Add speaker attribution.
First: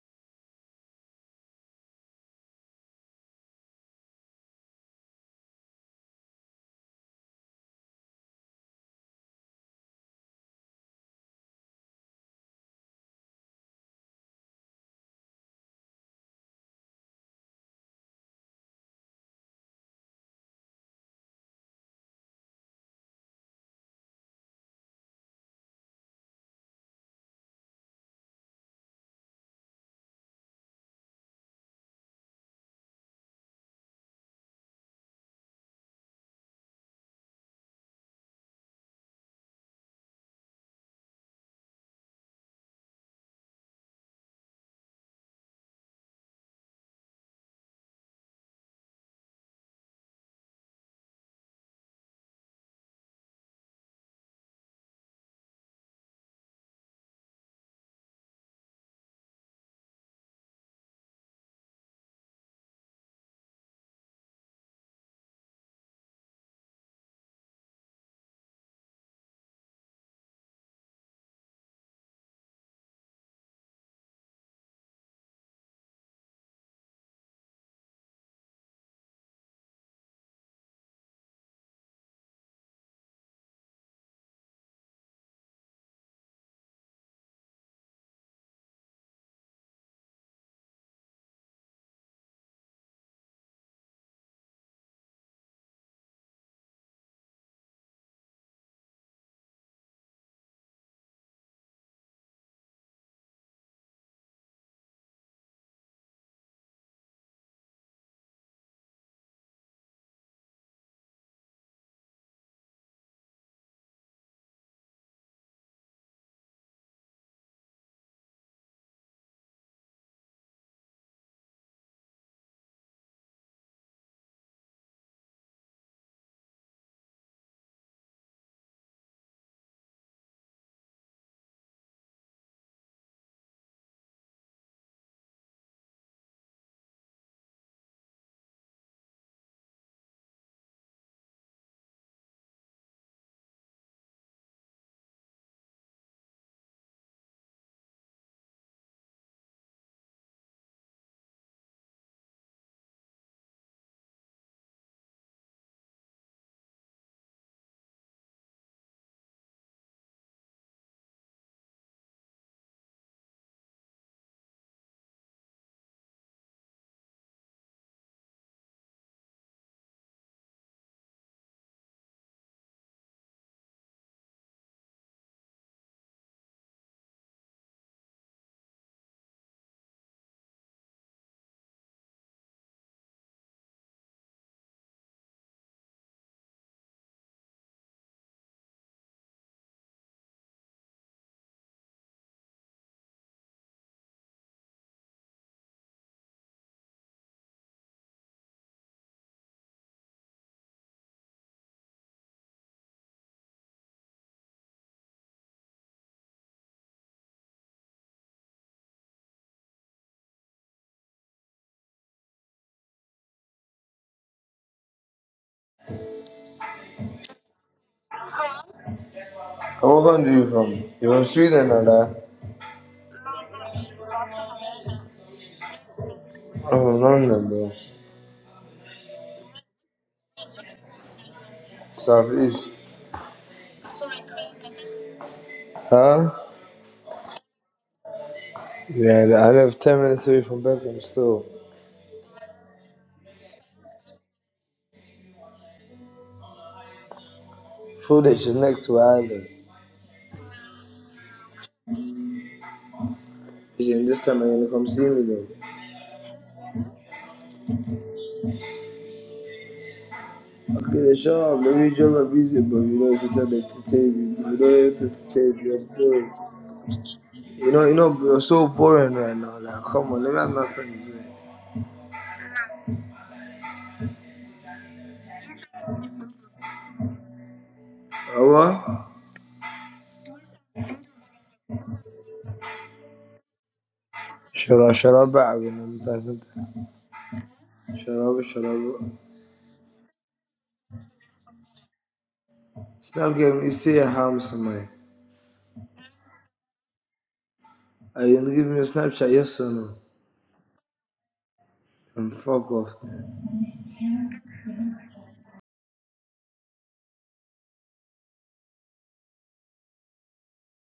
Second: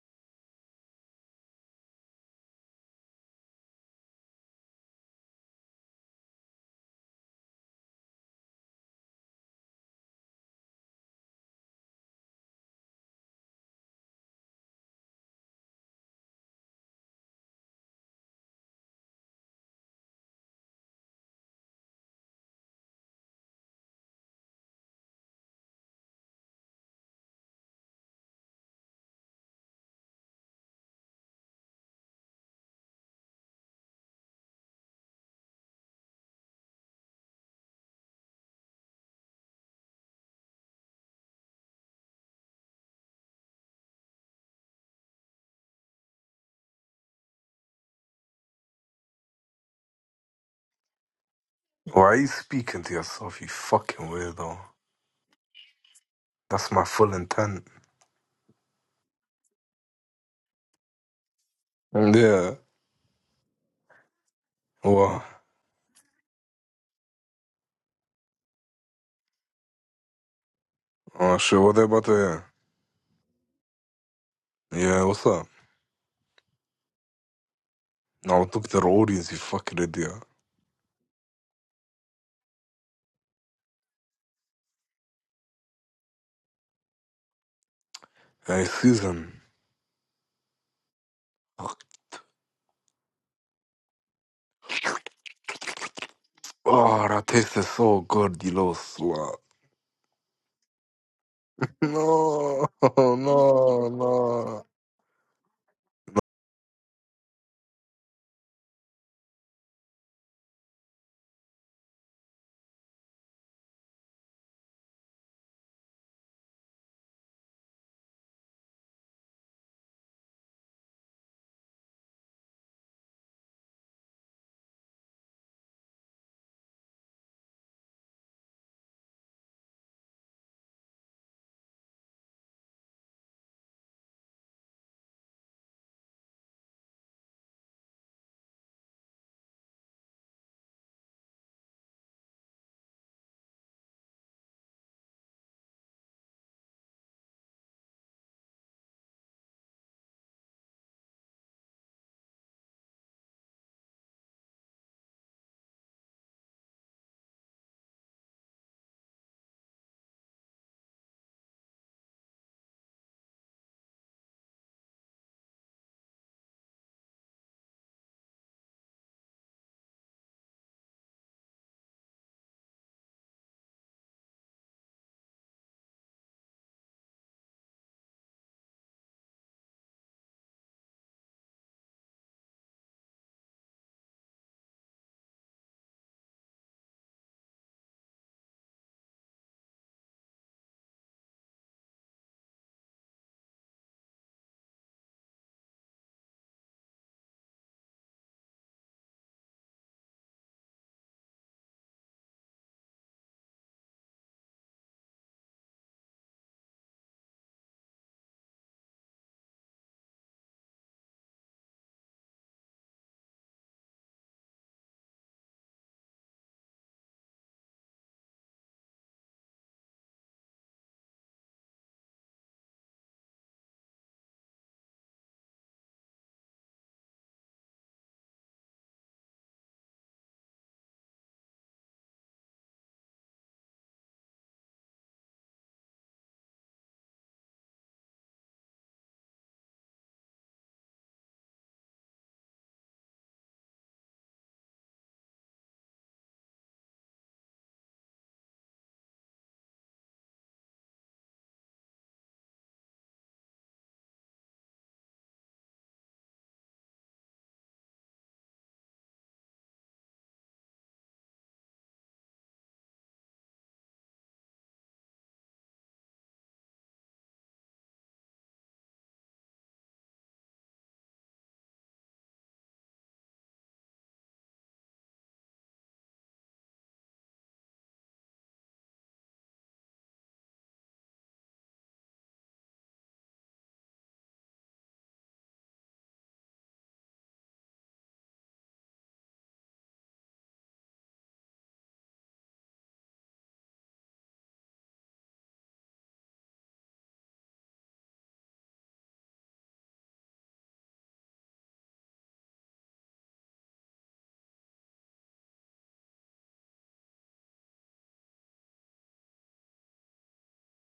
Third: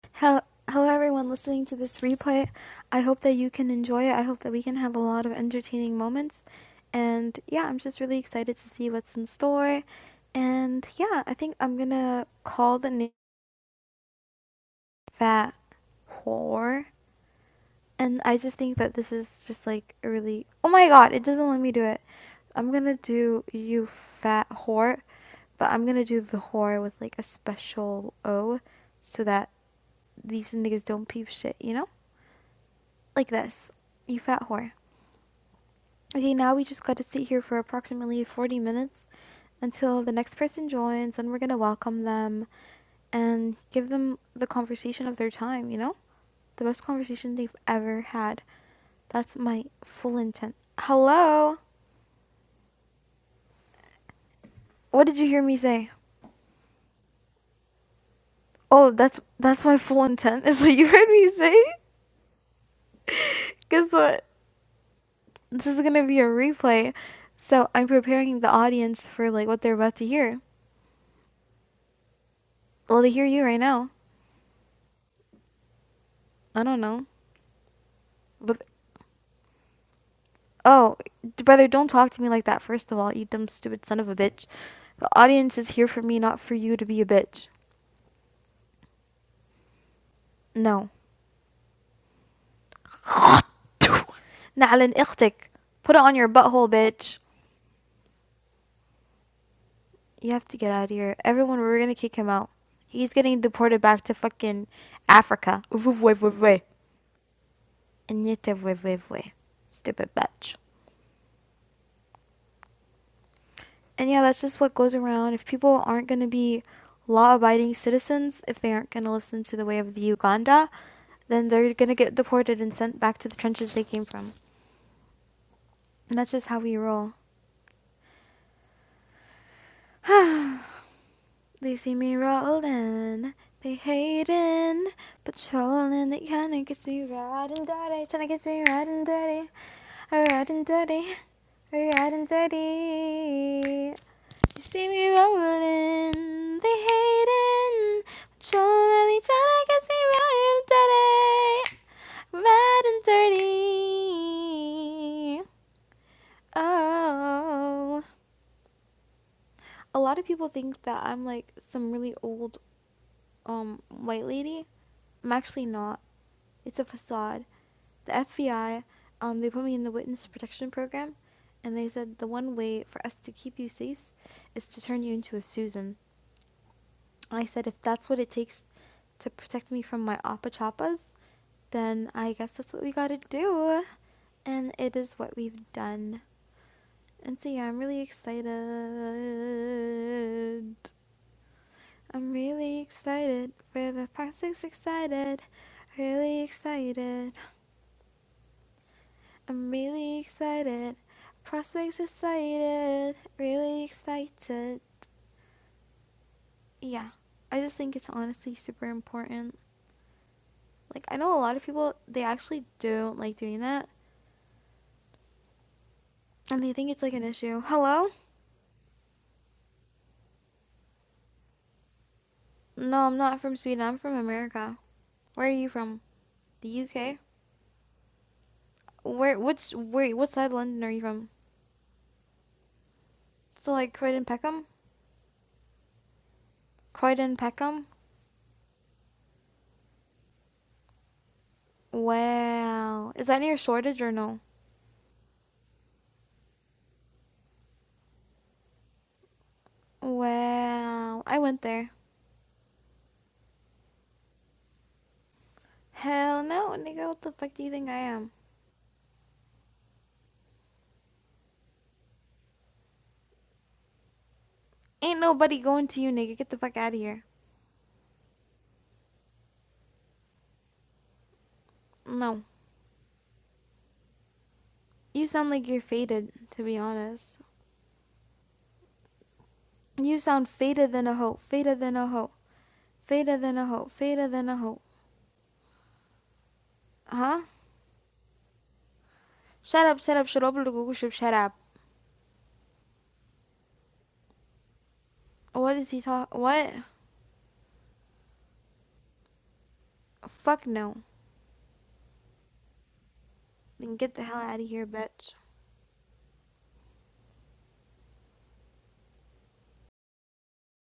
Speaker 1: Hello, hello everyone listening to this replay. I hope that you can enjoy it. I hope that we can have a lot of entertaining moments. And yeah, I'm just really excited to see what's in store. And yeah, I think I'm gonna call the name Fat Whore. And I just think that this is just like a really. Oh my god, it doesn't let me do it. I'm gonna do you fat whore, but I'm gonna do the whore with like a special O so that these niggas don't peep shit, you know? Like this. You fat whore. Okay, now we just gotta sit here for approximately 40 minutes until the next person joins, and we're gonna welcome them and give them the conversation of their time, you know? The best conversation they've ever had. That's my full intent. Hello?
Speaker 2: Why are you speaking to yourself, you fucking weirdo?
Speaker 1: What did you hear me say?
Speaker 2: That's my full intent.
Speaker 1: Oh, that's that's my full intent. Is what you heard me say?
Speaker 2: Yeah.
Speaker 1: Guess what?
Speaker 2: Well,
Speaker 1: This is gonna be a replay. So I'm preparing the audience for like what they're about to hear.
Speaker 2: oh shit, what they about to
Speaker 1: Well they hear you right now.
Speaker 2: hear? Yeah, what's up?
Speaker 1: I don't know.
Speaker 2: Now look to
Speaker 1: But
Speaker 2: the audience, you fucking idiot.
Speaker 1: oh, brother, don't talk to me like that. First of all, you dumb stupid son of a bitch. The audience is here for me, not for you to be a bitch.
Speaker 2: Hey, Susan.
Speaker 1: No. نعلن اختك. Put it on your butthole,
Speaker 2: Oh,
Speaker 1: bitch.
Speaker 2: that tasted so good, you little slut.
Speaker 1: You have to get out of here. Everyone, we're gonna kick him out.
Speaker 2: No,
Speaker 1: He's getting deported
Speaker 2: no,
Speaker 1: back to
Speaker 2: no.
Speaker 1: fucking Africa. Uvuvwe. Nyetevwevwe. Stupid bitch. And yeah, that's just what goes around. If people aren't going to be law abiding citizens, if they aren't going to listen to the way of Uganda, then they're going to get deported and sent back to the trenches they came from. And that's just how we roll. They see me rollin', they hating, patrolling, they kinda gets me riding dirty, tryna gets me riding dirty, riding dirty, riding dirty. You see me rolling, they hating, trolling each other. Can see me out dirty, red and dirty. Oh, a lot of people think that I'm like some really old um white lady. I'm actually not. It's a facade. The FBI, um, they put me in the witness protection program, and they said the one way for us to keep you safe is to turn you into a Susan. I said, if that's what it takes to protect me from my Appa Chappas, then I guess that's what we gotta do. And it is what we've done. And so, yeah, I'm really excited. I'm really excited. For the plastics excited. Really excited. I'm really excited. Prospects excited. Really excited. Yeah. I just think it's honestly super important Like I know a lot of people they actually do not like doing that and they think it's like an issue. Hello?
Speaker 3: How old are you from? You're from Sweden, Ada.
Speaker 1: No, I'm not from Sweden. I'm from America. Where are you from?
Speaker 3: I'm
Speaker 1: The
Speaker 3: from
Speaker 1: UK?
Speaker 3: London, bro.
Speaker 1: Where Which? wait, what side of London are you from?
Speaker 3: Southeast.
Speaker 1: So like Croydon Peckham?
Speaker 3: Huh?
Speaker 1: Croydon Peckham?
Speaker 3: Yeah, I live 10 minutes away from Beckham still.
Speaker 1: Wow. Is that near Shoreditch or no?
Speaker 3: Shoreditch is next to where I live.
Speaker 1: Wow. I went there.
Speaker 3: You this time I'm gonna come see me though.
Speaker 1: Hell no, nigga, what the fuck do you think I am?
Speaker 3: Okay, the shop, let me drop a busy, but you know, it's such an entertainment. You know, it's
Speaker 1: Ain't nobody
Speaker 3: entertainment. You're
Speaker 1: going to you,
Speaker 3: boring.
Speaker 1: nigga. Get the fuck out of here.
Speaker 3: You know, you know, you're so boring right now. Like, come on, let me have my friends, man.
Speaker 1: No. You sound like you're faded, to be honest.
Speaker 3: Uh, what?
Speaker 1: You sound fader than a hoe, fader than a hoe, fader than a hoe, fader than a
Speaker 3: Shut
Speaker 1: hoe.
Speaker 3: up, shut up, back when I'm gonna be present.
Speaker 1: Huh?
Speaker 3: Shut up, shut up.
Speaker 1: Shut up, shut up, shut up, shut up,
Speaker 3: It's not giving me see a harm somewhere.
Speaker 1: What is he talk? What?
Speaker 3: Are you gonna give me a Snapchat? Yes or no?
Speaker 1: Fuck no.
Speaker 3: And fuck off. then.
Speaker 1: Then get the hell out of here, bitch.